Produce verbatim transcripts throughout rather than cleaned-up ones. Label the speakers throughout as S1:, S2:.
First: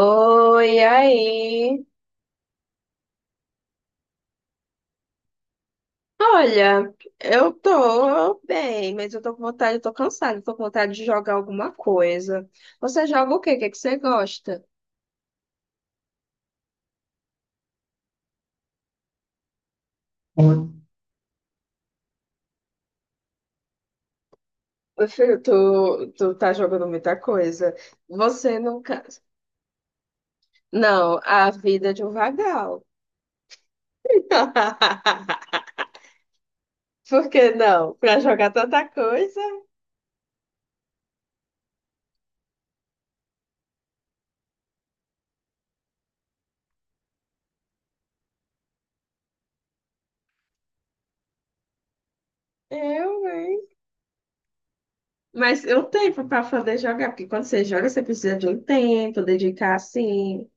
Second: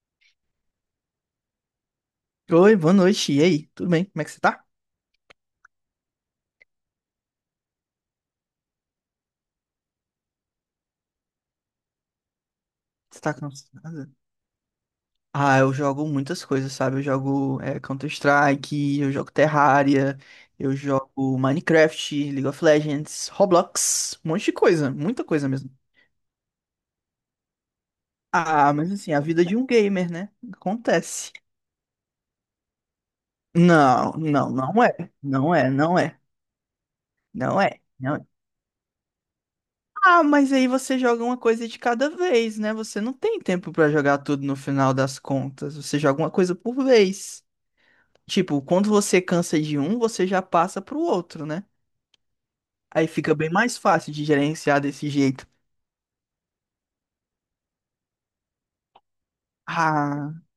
S1: Oi, aí.
S2: Oi, boa noite. E aí? Tudo bem? Como é que você tá?
S1: Olha, eu tô bem, mas eu tô com vontade, eu tô cansada, eu tô com vontade de jogar alguma coisa. Você
S2: Você
S1: joga
S2: tá
S1: o quê? O que que você
S2: cansada?
S1: gosta?
S2: Ah, eu jogo muitas coisas, sabe? Eu jogo é, Counter-Strike, eu jogo Terraria,
S1: Meu
S2: eu jogo Minecraft, League of Legends, Roblox, um monte de coisa, muita
S1: filho,
S2: coisa mesmo.
S1: tu, tu tá jogando muita coisa. Você
S2: Ah, mas
S1: nunca.
S2: assim, a vida de um gamer, né?
S1: Não,
S2: Acontece.
S1: a vida é de um vagal.
S2: Não, não, não é. Não é, não é,
S1: Por que
S2: não é,
S1: não?
S2: não
S1: Pra
S2: é.
S1: jogar tanta coisa?
S2: Ah, mas aí você joga uma coisa de cada vez, né? Você não tem tempo pra jogar tudo no final das contas. Você joga uma coisa por vez. Tipo, quando você cansa de um, você já passa pro outro, né? Aí
S1: Eu,
S2: fica bem
S1: hein?
S2: mais fácil de gerenciar desse jeito.
S1: Mas eu tenho para poder jogar, porque quando você joga, você precisa de um tempo, dedicar
S2: Ah,
S1: assim.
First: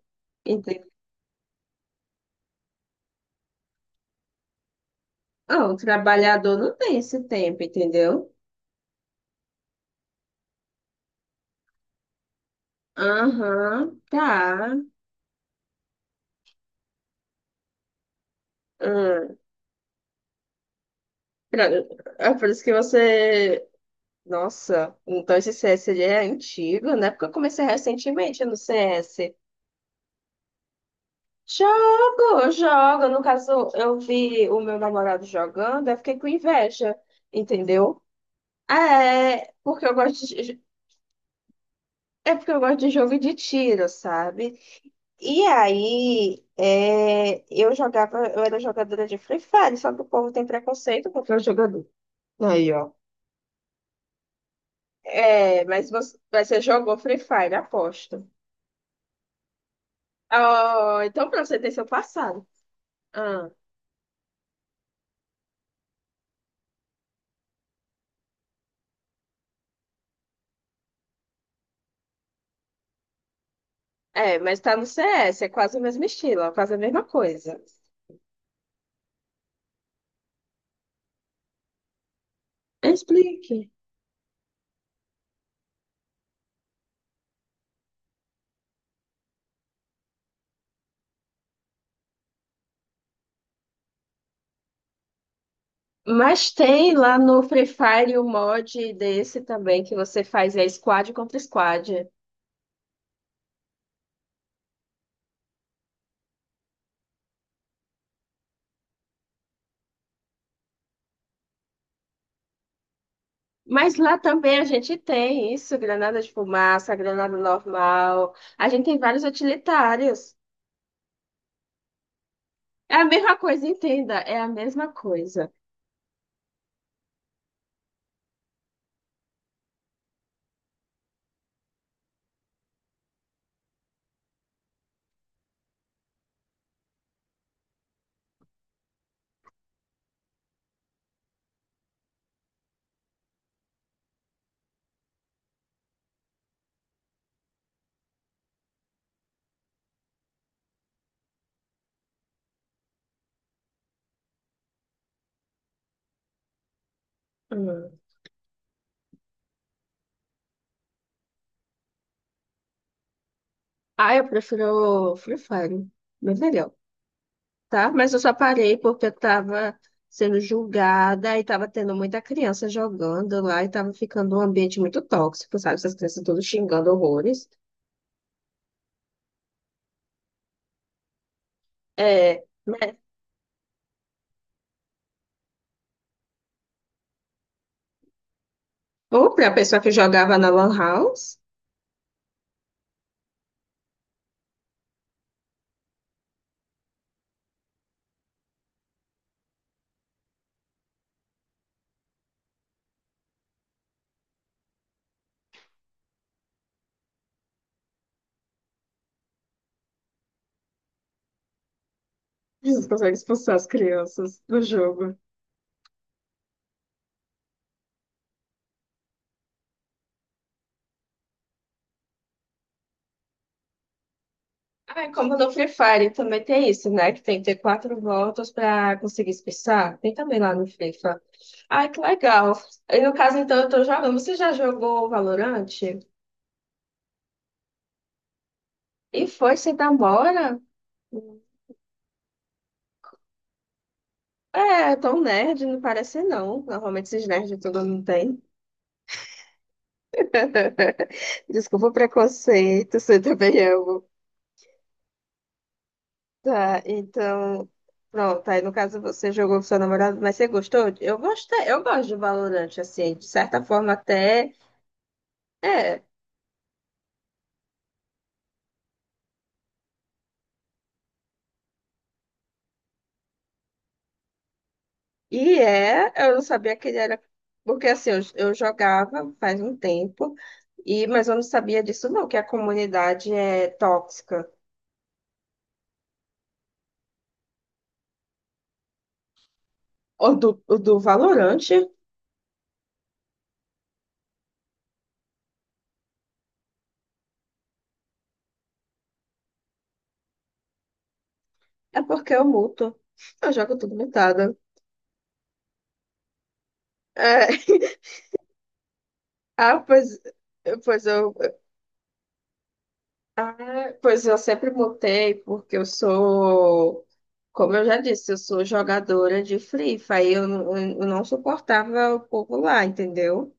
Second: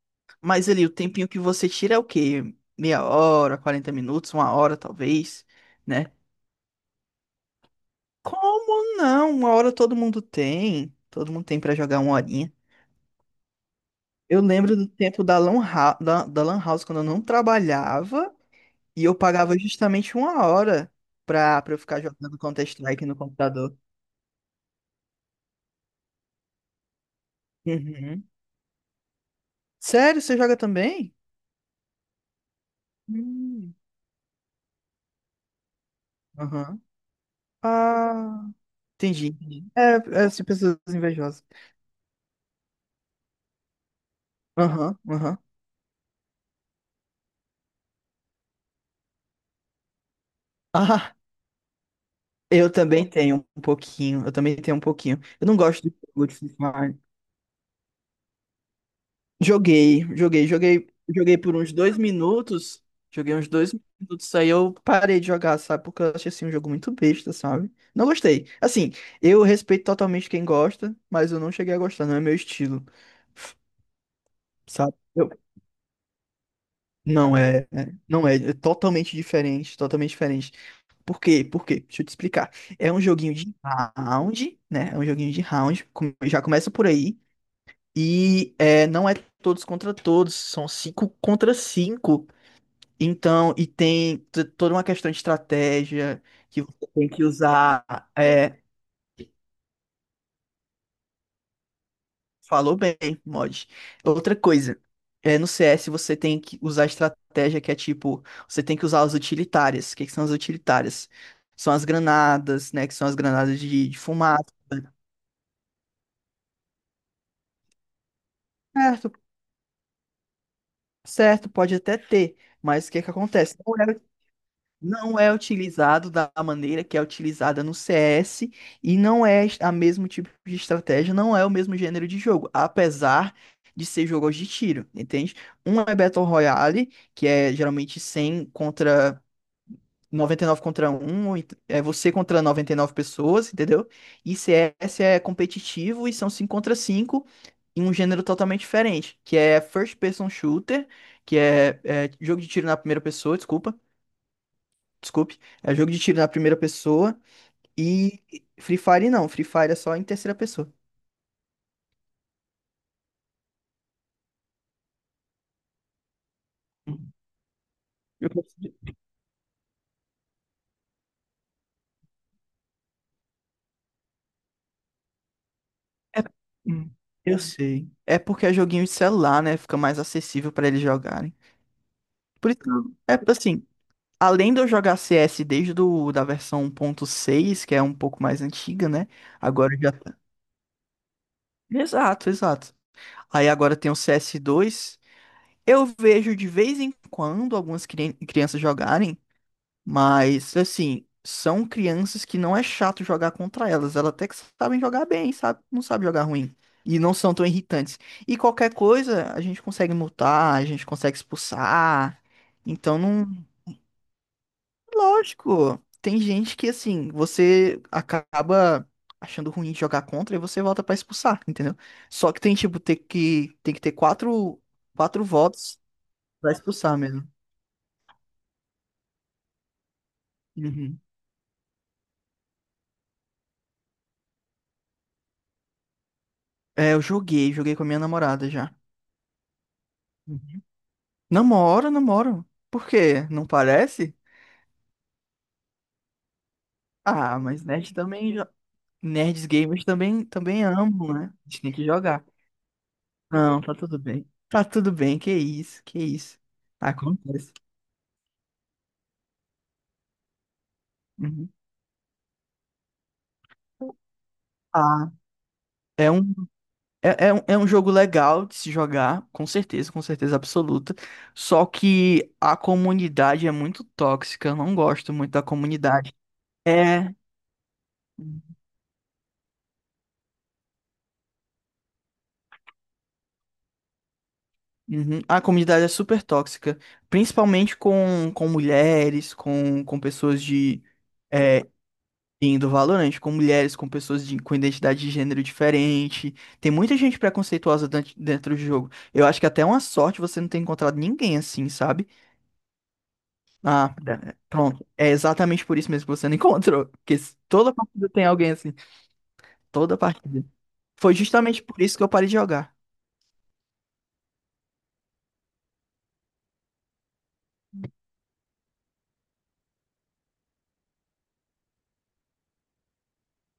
S2: mas ali o tempinho que você tira é o quê? Meia hora, quarenta minutos, uma hora talvez,
S1: Ah, o
S2: né?
S1: trabalhador não tem esse tempo, entendeu?
S2: Como não? Uma hora todo mundo tem. Todo mundo tem pra jogar uma horinha.
S1: Aham,
S2: Eu lembro
S1: tá.
S2: do tempo da Lan, Hou- da, da Lan House quando eu não trabalhava e eu
S1: Hum.
S2: pagava justamente uma hora pra,
S1: Pra-
S2: pra eu ficar
S1: É
S2: jogando
S1: por isso que
S2: Counter-Strike no
S1: você.
S2: computador.
S1: Nossa, então esse C S ele é antigo, né? Porque eu comecei
S2: Uhum.
S1: recentemente no C S.
S2: Sério, você joga também?
S1: Jogo, jogo. No caso,
S2: Hum.
S1: eu vi o meu namorado jogando, eu fiquei com
S2: Aham.
S1: inveja, entendeu?
S2: Ah, entendi,
S1: É,
S2: entendi.
S1: porque eu
S2: É, é
S1: gosto
S2: assim,
S1: de...
S2: pessoas invejosas.
S1: É porque eu gosto de jogo de tiro, sabe?
S2: Aham, aham.
S1: E aí, é, eu jogava, eu era jogadora de Free Fire, só que o povo tem preconceito
S2: Ah,
S1: contra eu jogador. Aí,
S2: eu
S1: ó.
S2: também tenho um pouquinho. Eu também tenho um pouquinho. Eu não
S1: É,
S2: gosto
S1: mas
S2: de
S1: você,
S2: jogo de
S1: mas
S2: Free
S1: você jogou
S2: Fire.
S1: Free Fire, aposto.
S2: Joguei, joguei, joguei,
S1: Oh, então
S2: joguei
S1: pra
S2: por
S1: você ter
S2: uns
S1: seu
S2: dois
S1: passado.
S2: minutos. Joguei uns
S1: Ah,
S2: dois minutos, aí eu parei de jogar, sabe? Porque eu achei assim um jogo muito besta, sabe? Não gostei. Assim, eu respeito totalmente quem gosta, mas eu não cheguei a gostar, não é meu estilo.
S1: é, mas tá no
S2: Sabe?
S1: C. S. é quase o mesmo estilo, é quase a mesma
S2: Não
S1: coisa.
S2: é, é- não é, é totalmente diferente, totalmente diferente. Por quê? Por quê? Deixa eu te explicar. É um joguinho
S1: Explique.
S2: de round, né? É um joguinho de round, com- já começa por aí. E é, não é todos contra todos, são cinco contra cinco. Então, e tem t- toda uma questão de estratégia
S1: Mas
S2: que você
S1: tem
S2: tem
S1: lá
S2: que
S1: no Free
S2: usar.
S1: Fire o
S2: É,
S1: mod desse também que você faz é squad contra squad.
S2: falou bem, mod. Outra coisa, é, no C S você tem que usar estratégia que é tipo, você tem que usar as utilitárias. O que que são as utilitárias? São as granadas, né? Que são as granadas de,
S1: Mas
S2: de
S1: lá
S2: fumaça.
S1: também a gente tem isso, granada de fumaça, granada normal. A gente tem
S2: Certo,
S1: vários utilitários.
S2: certo, pode até ter, mas o
S1: É
S2: que
S1: a
S2: que
S1: mesma
S2: acontece?
S1: coisa, entenda, é a mesma
S2: Não é
S1: coisa.
S2: utilizado da maneira que é utilizada no C S e não é a mesmo tipo de estratégia, não é o mesmo gênero de jogo, apesar de ser jogos de tiro, entende? Um é Battle Royale, que é geralmente cem contra noventa e nove contra um ou ent- é você contra noventa e nove pessoas, entendeu? E C S é competitivo e são cinco contra cinco em um gênero totalmente diferente, que é First Person Shooter, que é é jogo de tiro na primeira pessoa, desculpa Desculpe. É jogo de tiro na primeira pessoa.
S1: Hum.
S2: E Free Fire não. Free Fire é só em terceira pessoa.
S1: Ah, eu prefiro Free Fire, bem melhor, tá? Mas eu
S2: Eu,
S1: só
S2: consigo-
S1: parei porque eu tava sendo julgada e tava tendo muita criança jogando lá e tava ficando um ambiente muito tóxico, sabe? Essas crianças
S2: é-
S1: todas xingando
S2: hum, eu
S1: horrores.
S2: sei. É porque é joguinho de celular, né? Fica mais acessível pra eles jogarem.
S1: É,
S2: Por isso,
S1: né?
S2: é assim, além de eu jogar C S desde do, da versão um ponto seis, que é um pouco mais antiga, né?
S1: Ou pra
S2: Agora
S1: pessoa que
S2: já tá.
S1: jogava na Lan House,
S2: Exato, exato. Aí agora tem o C S dois. Eu vejo de vez em quando algumas cri- crianças jogarem. Mas, assim, são crianças que não é chato jogar contra elas. Elas até que sabem jogar bem, sabe? Não sabem jogar ruim. E não são tão irritantes. E qualquer coisa, a gente consegue multar, a gente consegue expulsar. Então,
S1: consegue
S2: não.
S1: expulsar as crianças do jogo.
S2: Lógico, tem gente que, assim, você acaba achando ruim de jogar contra e você volta pra expulsar, entendeu? Só que tem, tipo, ter que, tem que ter quatro,
S1: Ah,
S2: quatro
S1: como no Free
S2: votos
S1: Fire também
S2: pra
S1: tem isso,
S2: expulsar
S1: né? Que
S2: mesmo.
S1: tem que ter quatro voltas pra conseguir expulsar. Tem também lá no
S2: Uhum.
S1: FIFA. Ai, que legal. E no caso, então, eu tô jogando. Você já jogou Valorant?
S2: É, eu joguei, joguei com a minha namorada já.
S1: E foi sem demora?
S2: Uhum. Namoro, namoro. Por quê? Não parece?
S1: É, tão nerd, não parece não. Normalmente esses
S2: Ah,
S1: nerds
S2: mas
S1: todo
S2: nerd
S1: mundo
S2: também.
S1: tem.
S2: jo- Nerds gamers também, também amam, né? A gente tem que
S1: Desculpa o
S2: jogar.
S1: preconceito, você também
S2: Não, tá tudo
S1: amo.
S2: bem. Tá tudo bem, que isso, que isso.
S1: Tá,
S2: Acontece.
S1: então. Pronto, aí no caso você jogou com seu namorado, mas você gostou? Eu
S2: Uhum.
S1: gostei, eu gosto de Valorant, assim, de certa forma até.
S2: Ah,
S1: É.
S2: é um, é, é um, é um jogo legal de se jogar, com certeza, com certeza absoluta. Só que a comunidade é muito tóxica, eu não gosto muito da
S1: E é,
S2: comunidade.
S1: eu não sabia que ele
S2: É.
S1: era. Porque assim, eu, eu jogava faz um tempo, e mas eu não sabia disso, não, que a comunidade é tóxica.
S2: Uhum. A comunidade é super tóxica, principalmente com, com mulheres, com, com
S1: O
S2: pessoas
S1: do, o
S2: de
S1: do
S2: é,
S1: Valorante
S2: indo Valorant, com mulheres, com pessoas de, com identidade de gênero diferente. Tem muita gente preconceituosa dent- dentro do jogo. Eu acho que até é uma sorte você não ter encontrado ninguém assim,
S1: é
S2: sabe?
S1: porque eu muto. Eu jogo
S2: Ah,
S1: tudo
S2: é,
S1: mutada.
S2: pronto. É exatamente por isso mesmo que você não encontrou. Porque se-
S1: É.
S2: toda partida tem alguém assim.
S1: Ah,
S2: Toda
S1: pois,
S2: partida.
S1: pois
S2: Foi
S1: eu.
S2: justamente por isso que eu parei de jogar.
S1: Ah, pois eu sempre mutei, porque eu sou. Como eu já disse, eu sou jogadora de Free Fire, eu, não- eu não suportava o povo lá, entendeu?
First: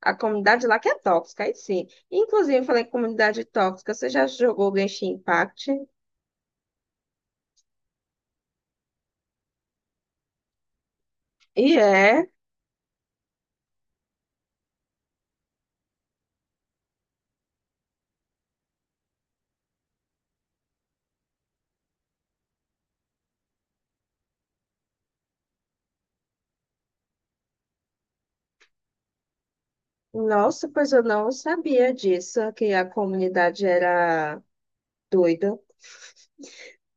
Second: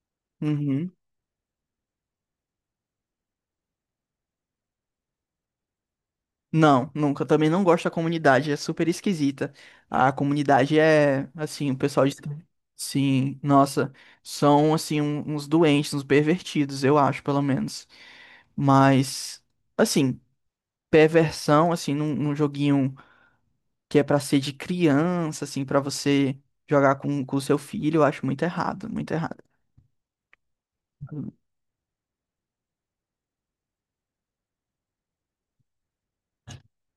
S1: A comunidade lá que
S2: Uhum.
S1: é tóxica, aí sim. Inclusive, eu falei que comunidade tóxica, você já jogou Genshin Impact?
S2: Não, nunca. Também não gosto da comunidade, é super esquisita. A comunidade é,
S1: E
S2: assim, o pessoal de.
S1: é.
S2: Sim, nossa, são, assim, um- uns doentes, uns pervertidos, eu acho, pelo menos. Mas, assim, perversão, assim, num, num joguinho que é pra ser de criança, assim, pra você jogar com com o seu filho, eu acho muito errado, muito errado.
S1: Nossa, pois eu não sabia disso, que a comunidade era doida.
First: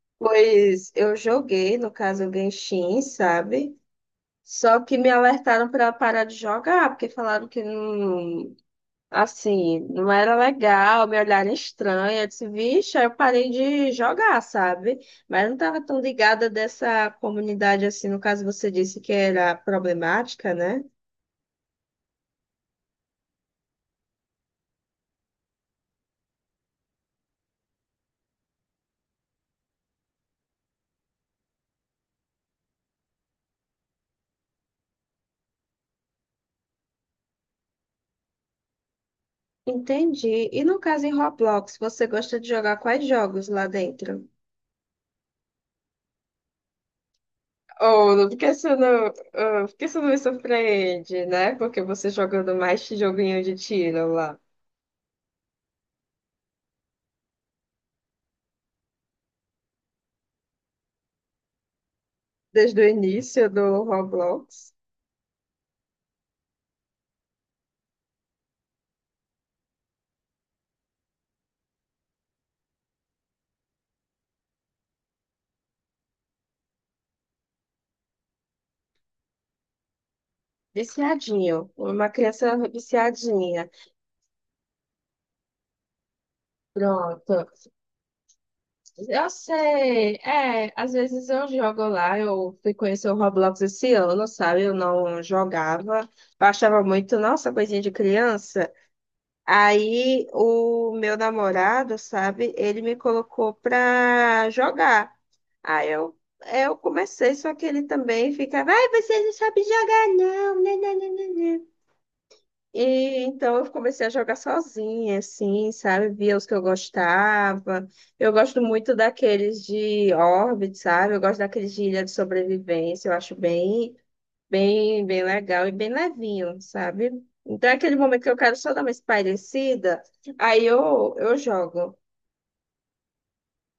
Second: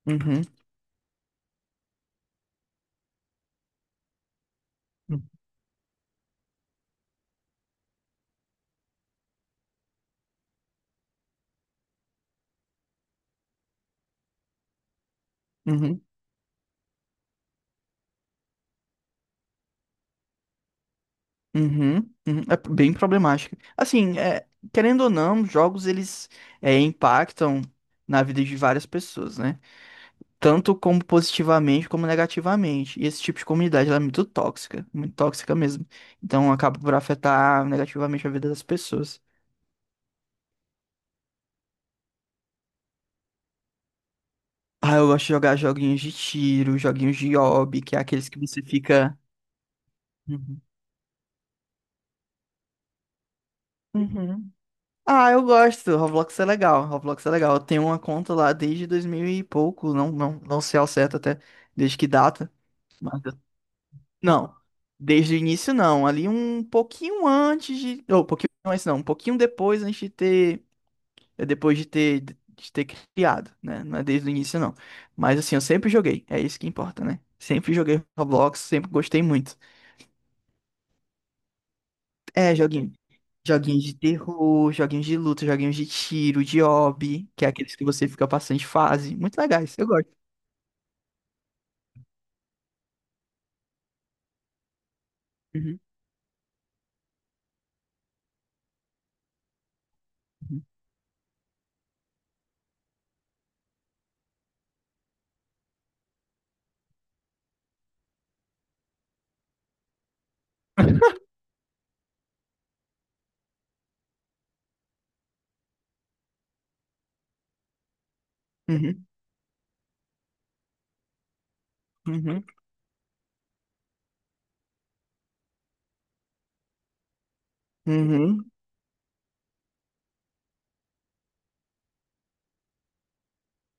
S2: Uhum,
S1: Pois eu joguei, no caso, o Genshin, sabe? Só que me alertaram para parar de jogar, porque falaram que não, assim, não era legal, me olharem estranha. Eu disse, vixe, aí eu parei de jogar, sabe? Mas eu não estava tão
S2: uhum.
S1: ligada dessa comunidade assim, no caso você disse que era problemática, né?
S2: Uhum, uhum, é bem problemática. Assim, é, querendo ou não, jogos eles é, impactam na vida de várias pessoas, né? Tanto como positivamente como negativamente. E esse tipo de comunidade ela é muito tóxica, muito tóxica mesmo. Então acaba por afetar negativamente a vida das pessoas.
S1: Entendi. E no caso em Roblox, você gosta de jogar quais jogos lá dentro?
S2: Ah, eu gosto de jogar joguinhos de tiro, joguinhos de hobby, que é
S1: Oh,
S2: aqueles
S1: por
S2: que
S1: que
S2: você
S1: você não,
S2: fica.
S1: ah, por que não me
S2: Uhum.
S1: surpreende, né? Porque você jogando mais esse joguinho de tiro lá.
S2: Uhum. Ah, eu gosto. Roblox é legal. Roblox é legal. Eu tenho uma conta lá desde dois mil e pouco. Não, não, não sei ao certo até desde que data.
S1: Desde o
S2: Mas eu-
S1: início do
S2: Não.
S1: Roblox.
S2: Desde o início, não. Ali um pouquinho antes de. Ou, um pouquinho antes, não. Um pouquinho depois antes de ter. é, Depois de ter, de ter, criado, né? Não é desde o início, não. Mas assim, eu sempre joguei. É isso que importa, né? Sempre joguei Roblox, sempre gostei muito.
S1: Viciadinho. Uma
S2: É,
S1: criança
S2: joguinho.
S1: viciadinha.
S2: Joguinhos de terror, joguinhos de luta, joguinhos de tiro, de hobby, que
S1: Pronto.
S2: é aqueles que você fica passando de fase.
S1: Eu
S2: Muito legais, eu gosto.
S1: sei. É, às vezes eu jogo lá, eu fui conhecer o Roblox esse ano, sabe? Eu não
S2: Uhum,
S1: jogava. Eu achava muito, nossa, coisinha de criança. Aí o meu namorado, sabe, ele me colocou pra jogar. Aí eu, eu comecei, só que ele também ficava, ai, você não sabe jogar, não. né, né, né, né, né." E então eu comecei a jogar sozinha, assim, sabe? Via os que eu gostava. Eu gosto muito
S2: uhum,
S1: daqueles de Orbit, sabe? Eu gosto daqueles de Ilha de
S2: uhum,
S1: Sobrevivência, eu acho bem, bem, bem legal e bem levinho, sabe? Então é aquele momento que eu
S2: uhum.
S1: quero só dar uma espairecida, aí eu, eu jogo.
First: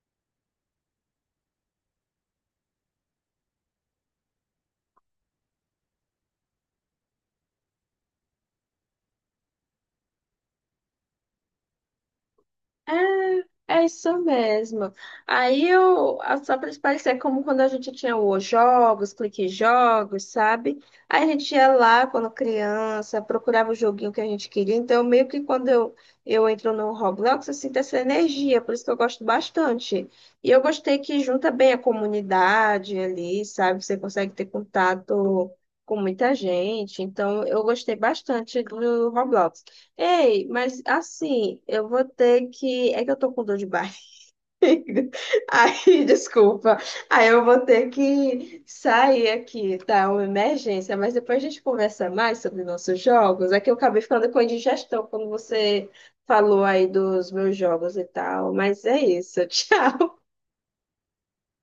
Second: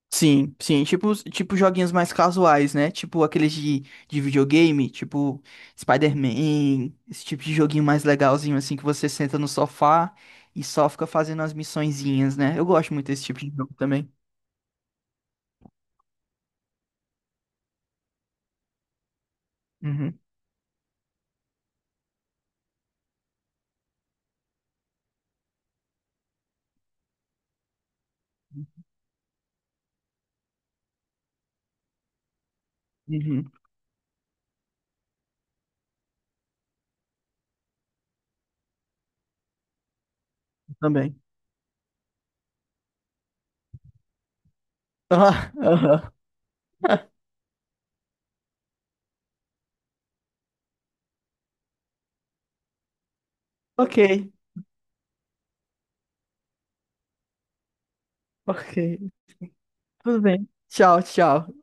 S2: Sim, sim, tipo, os- tipo joguinhos mais casuais, né? Tipo aqueles de, de videogame, tipo Spider-Man, esse tipo de joguinho mais legalzinho, assim, que você senta no sofá e só fica fazendo as missõezinhas, né? Eu gosto muito desse tipo de jogo
S1: É, é
S2: também.
S1: isso mesmo. Aí eu, a- só para parecer como quando a gente tinha os jogos, clique
S2: Uhum,
S1: jogos, sabe? Aí a gente ia lá quando criança, procurava o joguinho que a gente queria. Então, meio que quando eu, eu entro no Roblox, eu sinto essa energia, por isso que eu gosto bastante. E eu gostei que junta bem a comunidade ali,
S2: uhum,
S1: sabe? Você consegue ter contato com muita gente. Então, eu gostei bastante do Roblox. Ei, mas
S2: também.
S1: assim, eu vou ter que. É que eu tô com dor de barriga.
S2: Ah, aham.
S1: Aí, desculpa. Aí eu vou ter que sair aqui, tá? Uma emergência. Mas depois a gente conversa mais sobre nossos jogos. É que eu
S2: Ok,
S1: acabei ficando com indigestão quando você falou aí dos meus jogos e tal. Mas é
S2: ok.
S1: isso. Tchau.
S2: Tudo bem. Tchau, tchau.